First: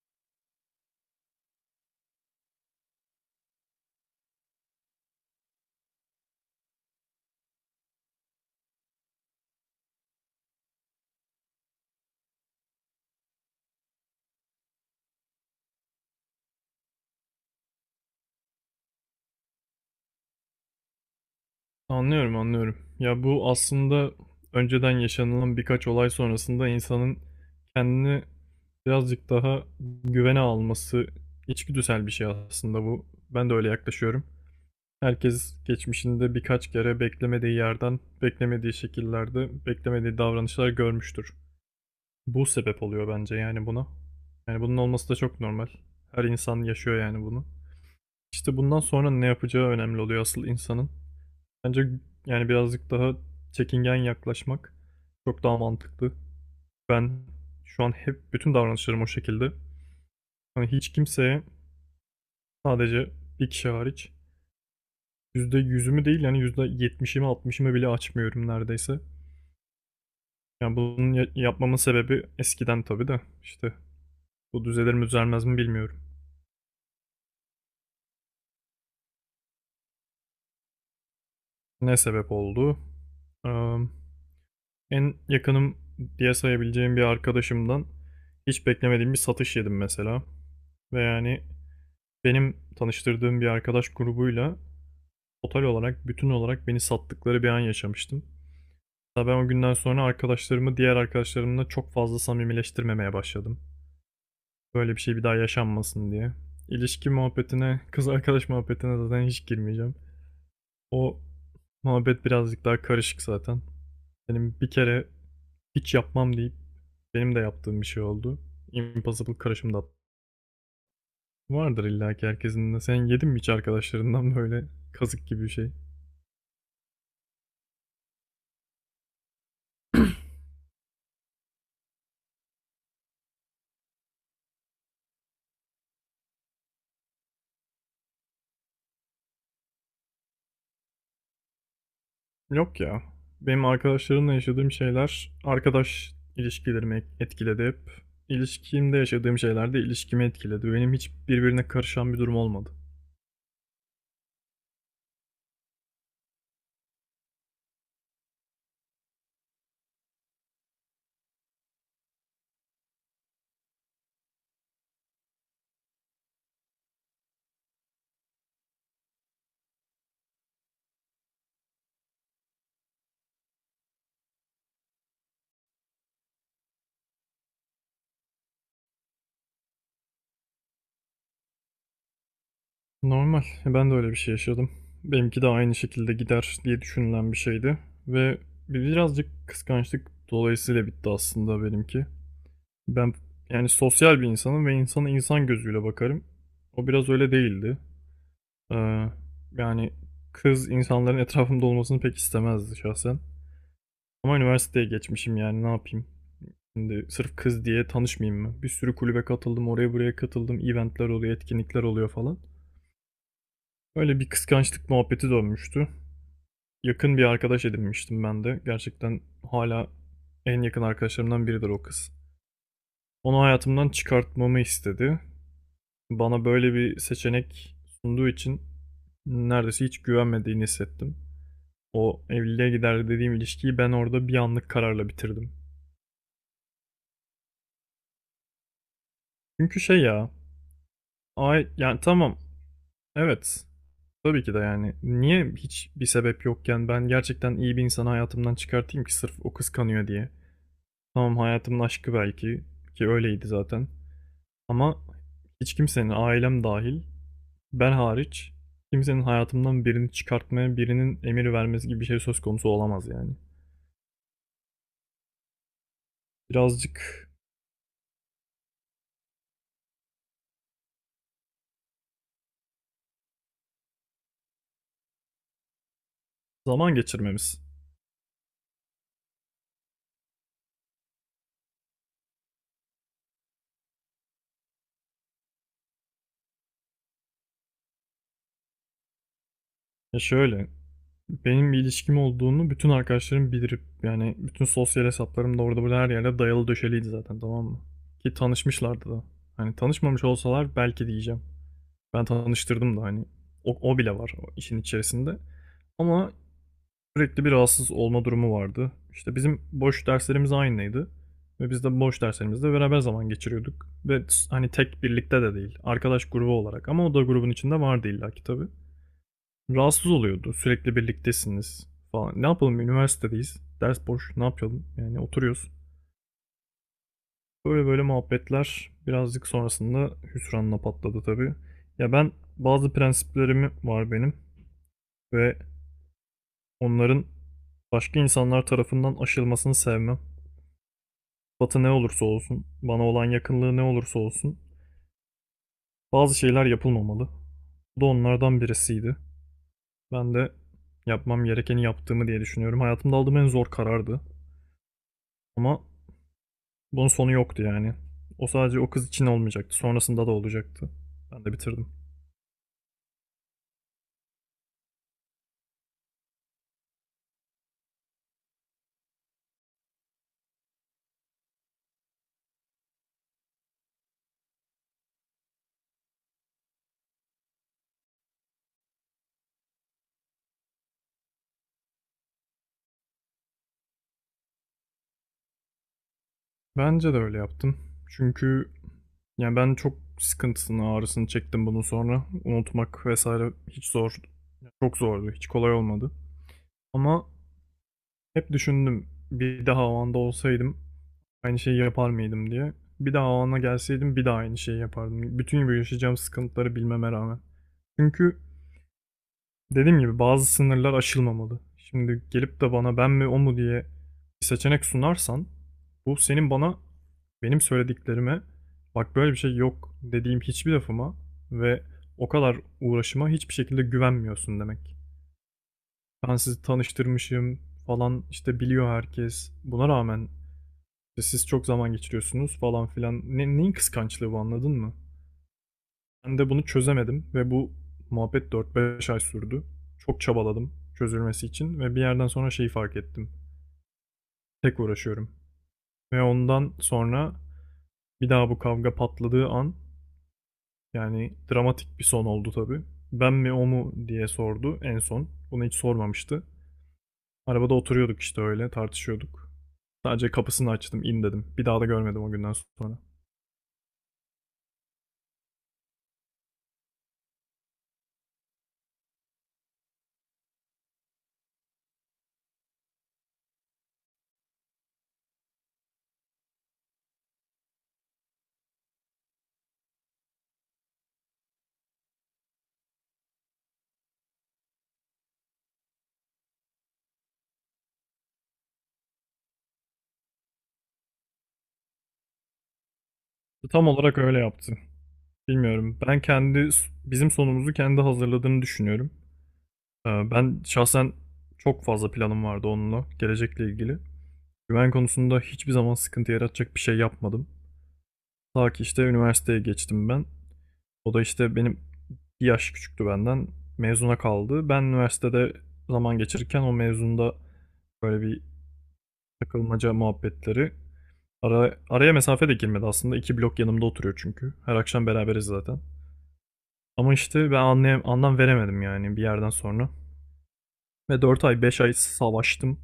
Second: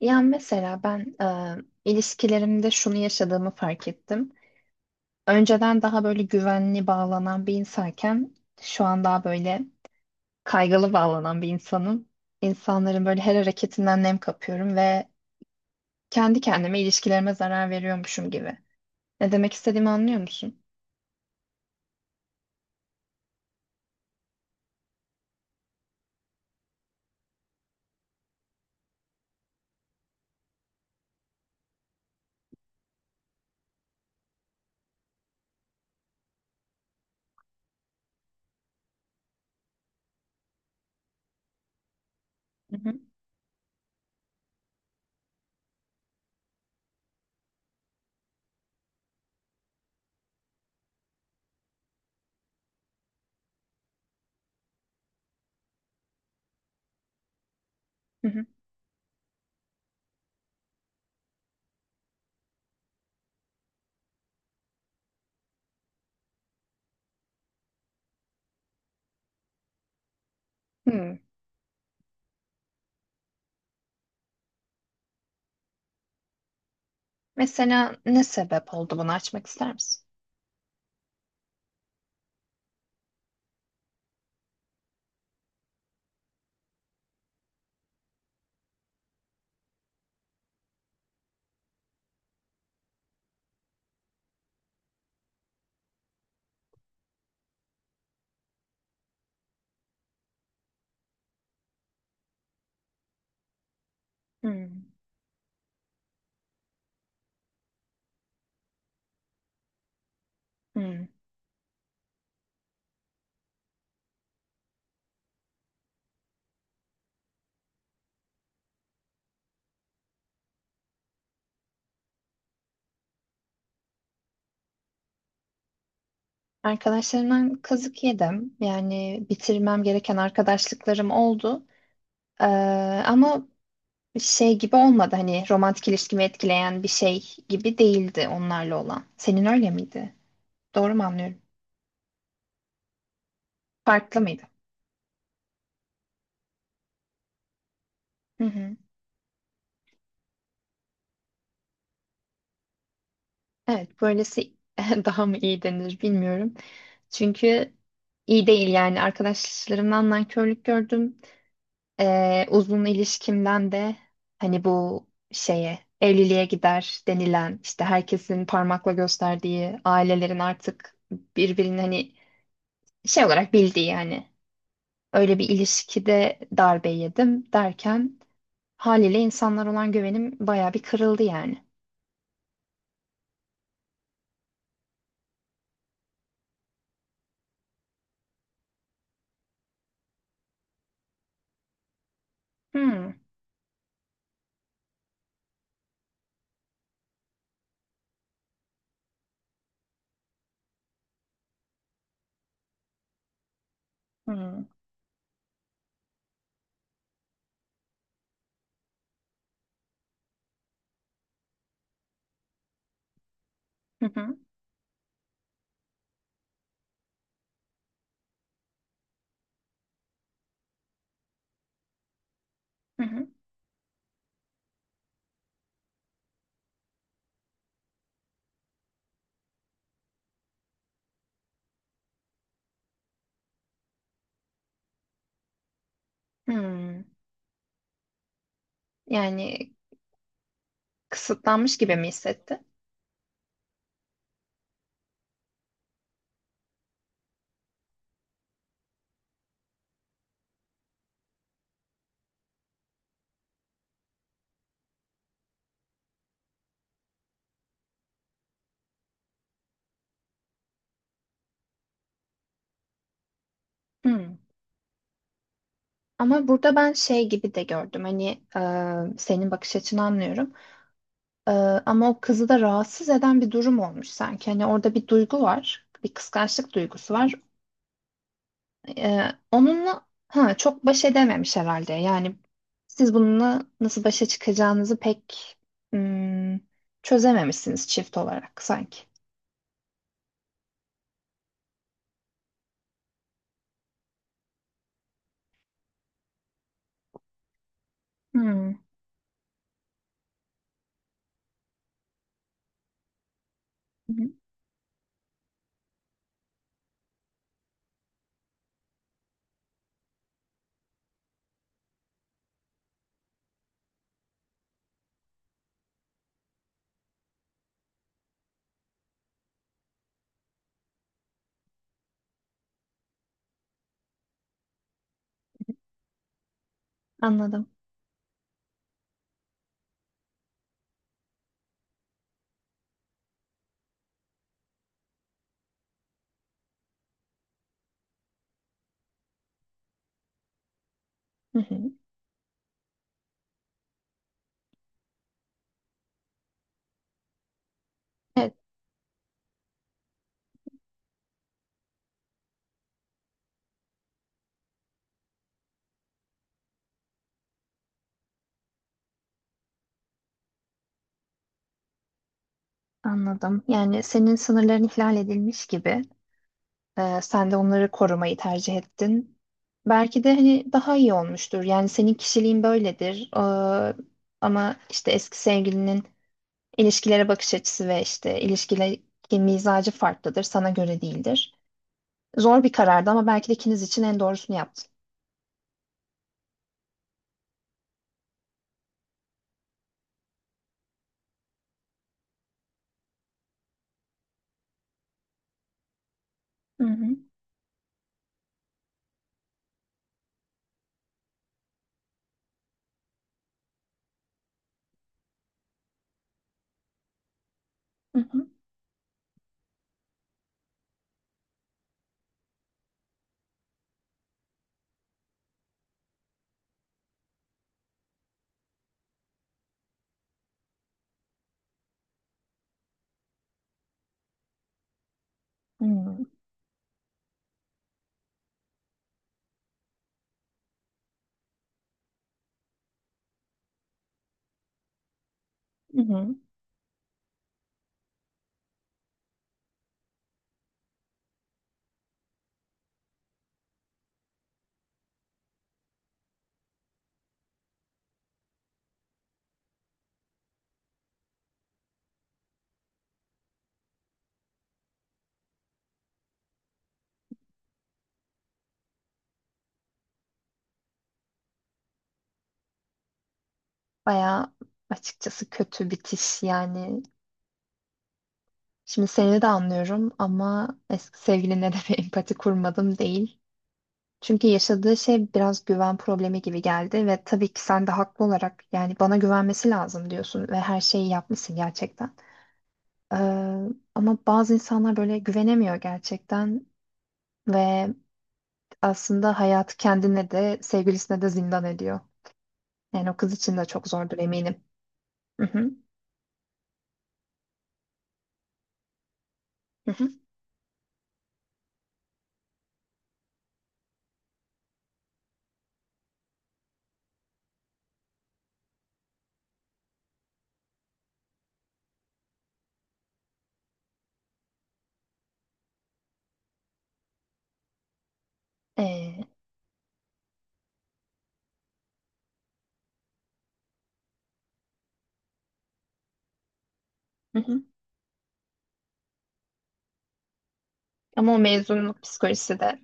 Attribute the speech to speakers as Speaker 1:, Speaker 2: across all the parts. Speaker 1: Ya mesela ben ilişkilerimde şunu yaşadığımı fark ettim. Önceden daha böyle güvenli bağlanan bir insanken şu an daha böyle kaygılı bağlanan bir insanım. İnsanların böyle her hareketinden nem kapıyorum ve kendi kendime ilişkilerime zarar veriyormuşum gibi. Ne demek istediğimi anlıyor musun?
Speaker 2: Anlıyorum, anlıyorum. Ya bu aslında önceden yaşanılan birkaç olay sonrasında insanın kendini birazcık daha güvene alması içgüdüsel bir şey aslında bu. Ben de öyle yaklaşıyorum. Herkes geçmişinde birkaç kere beklemediği yerden, beklemediği şekillerde, beklemediği davranışlar görmüştür. Bu
Speaker 1: Hı
Speaker 2: sebep
Speaker 1: hı.
Speaker 2: oluyor bence yani buna. Yani bunun olması da çok normal. Her insan yaşıyor yani bunu. İşte bundan sonra ne yapacağı önemli oluyor asıl insanın. Bence yani birazcık daha çekingen yaklaşmak çok daha mantıklı. Ben şu an hep
Speaker 1: Hı hı.
Speaker 2: bütün davranışlarım o şekilde. Hani hiç kimseye sadece bir kişi hariç yüzde yüzümü değil yani yüzde yetmişimi altmışımı bile açmıyorum neredeyse. Yani bunun
Speaker 1: Hmm.
Speaker 2: yapmamın sebebi eskiden tabii de işte bu düzelir mi düzelmez mi bilmiyorum.
Speaker 1: Mesela ne sebep oldu, bunu açmak ister misin?
Speaker 2: Ne sebep oldu? Eee, En yakınım diye sayabileceğim bir arkadaşımdan hiç beklemediğim bir satış yedim mesela. Ve yani benim tanıştırdığım bir arkadaş grubuyla total olarak, bütün olarak beni sattıkları bir an yaşamıştım. Hatta ben o günden sonra arkadaşlarımı diğer arkadaşlarımla çok fazla samimileştirmemeye başladım.
Speaker 1: Hmm.
Speaker 2: Böyle bir şey bir daha yaşanmasın diye. İlişki muhabbetine, kız arkadaş muhabbetine zaten hiç girmeyeceğim.
Speaker 1: Hmm.
Speaker 2: O muhabbet birazcık daha karışık zaten. Benim bir kere hiç yapmam deyip benim de yaptığım bir şey oldu. Impossible karışımda vardır illa ki herkesin de. Sen yedin mi hiç arkadaşlarından böyle kazık gibi bir şey?
Speaker 1: Arkadaşlarımdan kazık yedim. Yani bitirmem gereken arkadaşlıklarım oldu. Ee, ama şey gibi olmadı, hani romantik ilişkimi etkileyen bir şey gibi değildi onlarla olan. Senin öyle miydi? Doğru mu anlıyorum?
Speaker 2: Yok ya. Benim
Speaker 1: Farklı
Speaker 2: arkadaşlarımla
Speaker 1: mıydı?
Speaker 2: yaşadığım şeyler arkadaş ilişkilerimi etkiledi hep.
Speaker 1: Hı hı.
Speaker 2: İlişkimde yaşadığım şeyler de ilişkimi etkiledi. Benim hiç birbirine karışan bir durum olmadı.
Speaker 1: Evet, böylesi daha mı iyi denir bilmiyorum. Çünkü iyi değil yani, arkadaşlarımdan nankörlük gördüm. Uzun ilişkimden de hani bu şeye, evliliğe gider denilen, işte herkesin parmakla gösterdiği ailelerin artık birbirini hani şey olarak bildiği yani, öyle bir ilişkide darbe yedim derken haliyle insanlar olan güvenim baya bir kırıldı yani.
Speaker 2: Normal. Ben de öyle bir şey yaşadım. Benimki de aynı şekilde gider diye düşünülen bir şeydi. Ve birazcık kıskançlık dolayısıyla bitti aslında benimki.
Speaker 1: Hmm.
Speaker 2: Ben yani sosyal bir insanım ve insana insan gözüyle bakarım. O biraz öyle değildi. Ee, Yani kız insanların etrafımda olmasını pek istemezdi şahsen. Ama
Speaker 1: Hmm.
Speaker 2: üniversiteye geçmişim, yani ne yapayım? Şimdi sırf kız diye tanışmayayım mı? Bir sürü kulübe katıldım, oraya buraya katıldım, eventler oluyor, etkinlikler oluyor falan.
Speaker 1: Hı
Speaker 2: Öyle bir
Speaker 1: hı.
Speaker 2: kıskançlık muhabbeti dönmüştü. Yakın bir arkadaş edinmiştim ben de. Gerçekten hala en yakın arkadaşlarımdan biridir o kız.
Speaker 1: Hı hı.
Speaker 2: Onu hayatımdan çıkartmamı istedi. Bana böyle bir seçenek sunduğu için neredeyse hiç güvenmediğini hissettim. O evliliğe gider dediğim ilişkiyi ben orada bir anlık kararla bitirdim.
Speaker 1: Hmm. Yani
Speaker 2: Çünkü şey ya, ay
Speaker 1: kısıtlanmış gibi
Speaker 2: yani
Speaker 1: mi
Speaker 2: tamam.
Speaker 1: hissetti?
Speaker 2: Evet. Tabii ki de yani. Niye hiç bir sebep yokken ben gerçekten iyi bir insanı hayatımdan çıkartayım ki sırf o kıskanıyor diye. Tamam, hayatımın aşkı belki, ki öyleydi zaten. Ama hiç kimsenin, ailem dahil, ben hariç kimsenin hayatımdan birini çıkartmaya, birinin emir vermesi gibi bir şey söz konusu olamaz yani.
Speaker 1: Hmm. Ama burada ben
Speaker 2: Birazcık
Speaker 1: şey gibi de gördüm hani, senin bakış açını anlıyorum. E, Ama o kızı da rahatsız eden bir durum olmuş sanki, hani orada bir duygu var, bir kıskançlık
Speaker 2: zaman
Speaker 1: duygusu var.
Speaker 2: geçirmemiz.
Speaker 1: E, Onunla çok baş edememiş herhalde yani, siz bununla nasıl başa çıkacağınızı pek hmm, çözememişsiniz çift olarak sanki.
Speaker 2: Ya şöyle, benim bir ilişkim olduğunu bütün arkadaşlarım bilir. Yani bütün sosyal hesaplarım da orada burada her yerde dayalı döşeliydi zaten, tamam mı? Ki
Speaker 1: Hmm. Hı
Speaker 2: tanışmışlardı da. Hani tanışmamış olsalar belki diyeceğim. Ben tanıştırdım da hani, o, o bile
Speaker 1: hı.
Speaker 2: var o işin içerisinde. Ama sürekli bir rahatsız olma durumu vardı. İşte bizim boş derslerimiz aynıydı. Ve biz de boş derslerimizde beraber zaman geçiriyorduk. Ve hani tek birlikte de değil. Arkadaş grubu olarak. Ama o da grubun içinde vardı illaki, tabii rahatsız oluyordu. Sürekli birliktesiniz falan. Ne yapalım, üniversitedeyiz. Ders boş. Ne yapalım? Yani oturuyoruz.
Speaker 1: Anladım.
Speaker 2: Böyle böyle muhabbetler birazcık sonrasında hüsranla patladı tabii. Ya ben, bazı prensiplerim var benim ve onların başka insanlar tarafından aşılmasını sevmem.
Speaker 1: Hı
Speaker 2: Batı ne
Speaker 1: hı.
Speaker 2: olursa olsun, bana olan yakınlığı ne olursa olsun bazı şeyler yapılmamalı. Bu da
Speaker 1: Evet,
Speaker 2: onlardan birisiydi. Ben de yapmam gerekeni yaptığımı diye düşünüyorum. Hayatımda aldığım en zor karardı. Ama bunun sonu yoktu yani. O sadece o kız için olmayacaktı. Sonrasında da olacaktı. Ben de bitirdim.
Speaker 1: anladım yani, senin sınırların ihlal edilmiş gibi. Sen de onları korumayı tercih ettin. Belki de hani daha iyi olmuştur. Yani senin kişiliğin böyledir. Ama işte eski sevgilinin ilişkilere bakış açısı ve işte ilişkilerdeki mizacı farklıdır. Sana göre değildir. Zor bir karardı ama belki de ikiniz için en doğrusunu yaptın.
Speaker 2: Bence de öyle yaptım. Çünkü yani ben çok sıkıntısını, ağrısını çektim bunun sonra. Unutmak vesaire hiç zor. Çok zordu. Hiç kolay olmadı.
Speaker 1: Hı hı.
Speaker 2: Ama hep düşündüm. Bir daha o anda olsaydım aynı şeyi yapar mıydım diye. Bir daha o ana gelseydim bir daha aynı şeyi yapardım. Bütün bu yaşayacağım sıkıntıları bilmeme rağmen.
Speaker 1: Hı
Speaker 2: Çünkü
Speaker 1: hı.
Speaker 2: dediğim gibi bazı sınırlar aşılmamalı. Şimdi gelip de bana ben mi o mu diye bir seçenek sunarsan, bu senin bana, benim söylediklerime, bak böyle bir şey yok dediğim hiçbir lafıma ve o kadar uğraşıma hiçbir şekilde güvenmiyorsun demek.
Speaker 1: Hı hı.
Speaker 2: Ben sizi tanıştırmışım falan, işte biliyor herkes. Buna rağmen işte siz çok zaman geçiriyorsunuz falan filan. Neyin kıskançlığı bu, anladın mı?
Speaker 1: Hı. Hı.
Speaker 2: Ben de bunu çözemedim ve bu muhabbet 4-5 ay sürdü. Çok çabaladım çözülmesi için ve bir yerden sonra şeyi fark ettim. Tek uğraşıyorum. Ve ondan sonra bir daha bu kavga patladığı an, yani dramatik bir son oldu tabii. Ben mi o mu diye sordu en son. Bunu hiç sormamıştı. Arabada oturuyorduk işte, öyle tartışıyorduk. Sadece kapısını açtım, in dedim. Bir daha da görmedim o günden sonra.
Speaker 1: Bayağı açıkçası kötü bitiş yani. Şimdi seni de anlıyorum ama eski sevgiline de bir empati kurmadım değil. Çünkü yaşadığı şey biraz güven problemi gibi geldi ve tabii ki sen de haklı olarak yani bana güvenmesi lazım diyorsun ve her şeyi yapmışsın gerçekten. Ee, ama bazı insanlar böyle güvenemiyor gerçekten ve aslında hayatı kendine de sevgilisine de zindan ediyor. Yani o kız için de çok
Speaker 2: Tam
Speaker 1: zordur
Speaker 2: olarak öyle
Speaker 1: eminim.
Speaker 2: yaptı.
Speaker 1: Hı hı.
Speaker 2: Bilmiyorum. Ben kendi, bizim sonumuzu kendi hazırladığını düşünüyorum.
Speaker 1: Hı hı.
Speaker 2: Ben şahsen çok fazla planım vardı onunla, gelecekle ilgili. Güven konusunda hiçbir zaman sıkıntı yaratacak bir şey yapmadım. Ta ki işte üniversiteye geçtim ben. O da işte benim bir yaş küçüktü benden. Mezuna kaldı. Ben üniversitede zaman geçirirken o mezunda böyle bir
Speaker 1: Ee,
Speaker 2: takılmaca muhabbetleri. Araya mesafe de girmedi aslında. İki blok yanımda oturuyor çünkü. Her akşam beraberiz zaten. Ama
Speaker 1: hı
Speaker 2: işte ben
Speaker 1: hı.
Speaker 2: anlam veremedim yani bir yerden sonra. Ve
Speaker 1: Ama o
Speaker 2: 4 ay 5 ay
Speaker 1: mezunluk psikolojisi de.
Speaker 2: savaştım.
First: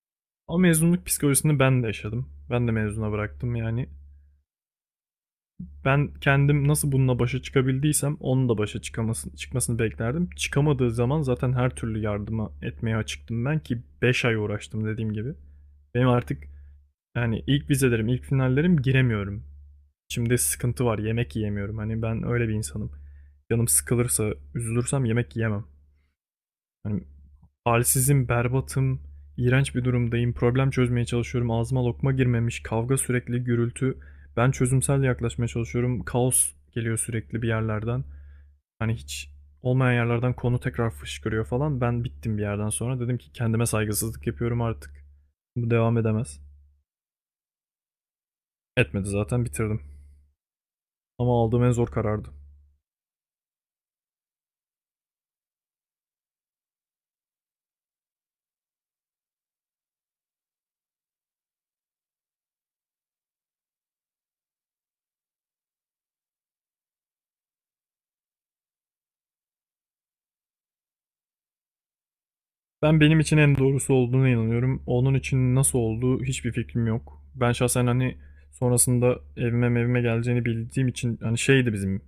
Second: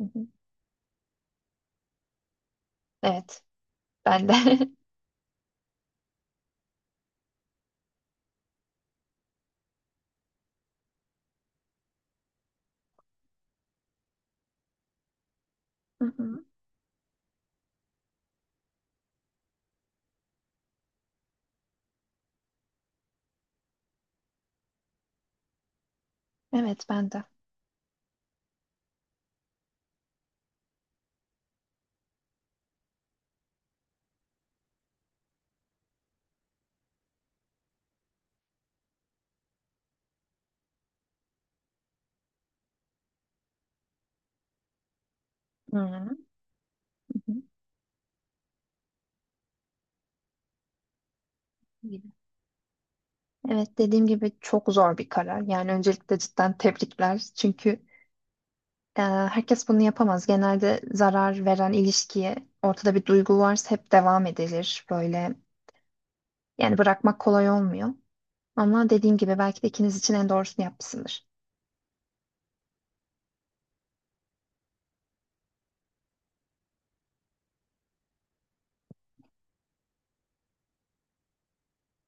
Speaker 1: Hı hı.
Speaker 2: Ama mezunluk psikolojisini ben de yaşadım. Ben de mezuna
Speaker 1: Evet,
Speaker 2: bıraktım yani.
Speaker 1: ben de.
Speaker 2: Ben kendim nasıl bununla başa çıkabildiysem onun da çıkmasını beklerdim. Çıkamadığı zaman zaten her türlü yardıma etmeye açıktım ben, ki 5 ay uğraştım dediğim gibi.
Speaker 1: Hı
Speaker 2: Benim
Speaker 1: hı.
Speaker 2: artık yani ilk vizelerim, ilk finallerim, giremiyorum. Şimdi sıkıntı var, yemek yiyemiyorum. Hani ben öyle bir insanım. Canım sıkılırsa, üzülürsem yemek yiyemem.
Speaker 1: Evet,
Speaker 2: Hani
Speaker 1: ben de.
Speaker 2: halsizim, berbatım, iğrenç bir durumdayım, problem çözmeye çalışıyorum, ağzıma lokma girmemiş, kavga sürekli, gürültü. Ben çözümsel yaklaşmaya çalışıyorum, kaos geliyor sürekli bir yerlerden. Hani hiç olmayan yerlerden konu tekrar fışkırıyor falan. Ben bittim bir yerden sonra. Dedim ki kendime saygısızlık yapıyorum artık. Bu
Speaker 1: Hı
Speaker 2: devam
Speaker 1: hı.
Speaker 2: edemez.
Speaker 1: Hı
Speaker 2: Etmedi, zaten bitirdim. Ama aldığım en zor
Speaker 1: hı.
Speaker 2: karardı.
Speaker 1: Evet, dediğim gibi çok zor bir karar. Yani öncelikle cidden tebrikler. Çünkü herkes bunu yapamaz. Genelde zarar veren ilişkiye, ortada bir duygu varsa hep devam edilir. Böyle yani, bırakmak kolay olmuyor. Ama dediğim gibi belki de ikiniz için en doğrusunu yapmışsındır.
Speaker 2: Ben benim için en doğrusu olduğuna inanıyorum. Onun için nasıl olduğu hiçbir fikrim yok. Ben şahsen hani sonrasında evime evime geleceğini bildiğim için hani şeydi bizim,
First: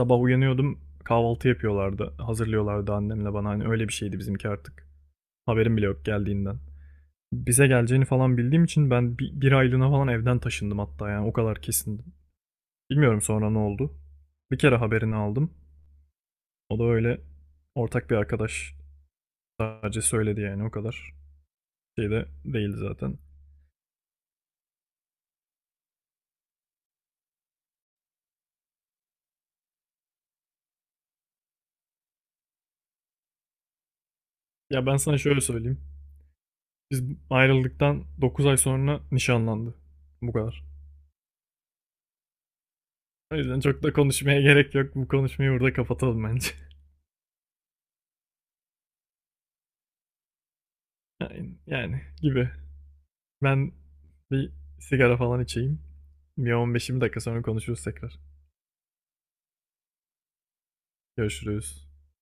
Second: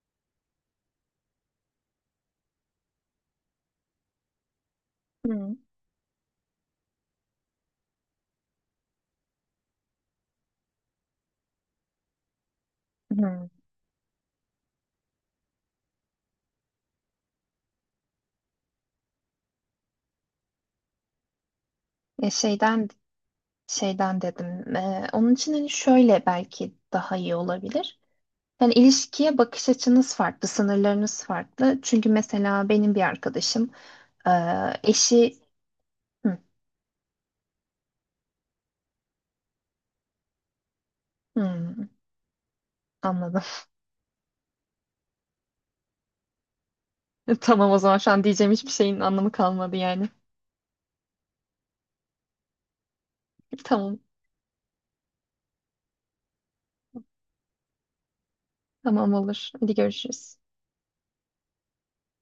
Speaker 2: sabah uyanıyordum kahvaltı yapıyorlardı hazırlıyorlardı annemle bana, hani öyle bir şeydi bizimki artık.
Speaker 1: Hı
Speaker 2: Haberim bile yok geldiğinden. Bize geleceğini falan bildiğim için ben bir aylığına falan evden taşındım hatta, yani o kadar kesindim. Bilmiyorum
Speaker 1: hı.
Speaker 2: sonra ne oldu. Bir kere haberini aldım. O da öyle, ortak bir arkadaş sadece söyledi yani, o kadar. Şey de
Speaker 1: Ya
Speaker 2: değildi
Speaker 1: şeyden
Speaker 2: zaten.
Speaker 1: dedim. Onun için hani şöyle belki daha iyi olabilir. Yani ilişkiye bakış açınız farklı, sınırlarınız farklı. Çünkü mesela benim bir arkadaşım e,
Speaker 2: Ya ben sana
Speaker 1: eşi...
Speaker 2: şöyle söyleyeyim.
Speaker 1: Hı,
Speaker 2: Biz ayrıldıktan 9 ay sonra nişanlandı. Bu kadar.
Speaker 1: hı,
Speaker 2: O
Speaker 1: anladım.
Speaker 2: yüzden çok da konuşmaya gerek yok. Bu konuşmayı burada kapatalım bence.
Speaker 1: Tamam, o zaman şu an diyeceğim hiçbir şeyin anlamı kalmadı yani.
Speaker 2: Yani gibi. Ben
Speaker 1: Tamam,
Speaker 2: bir sigara falan içeyim. Bir on beş 20 dakika sonra konuşuruz tekrar.
Speaker 1: tamam olur. Hadi görüşürüz.
Speaker 2: Görüşürüz.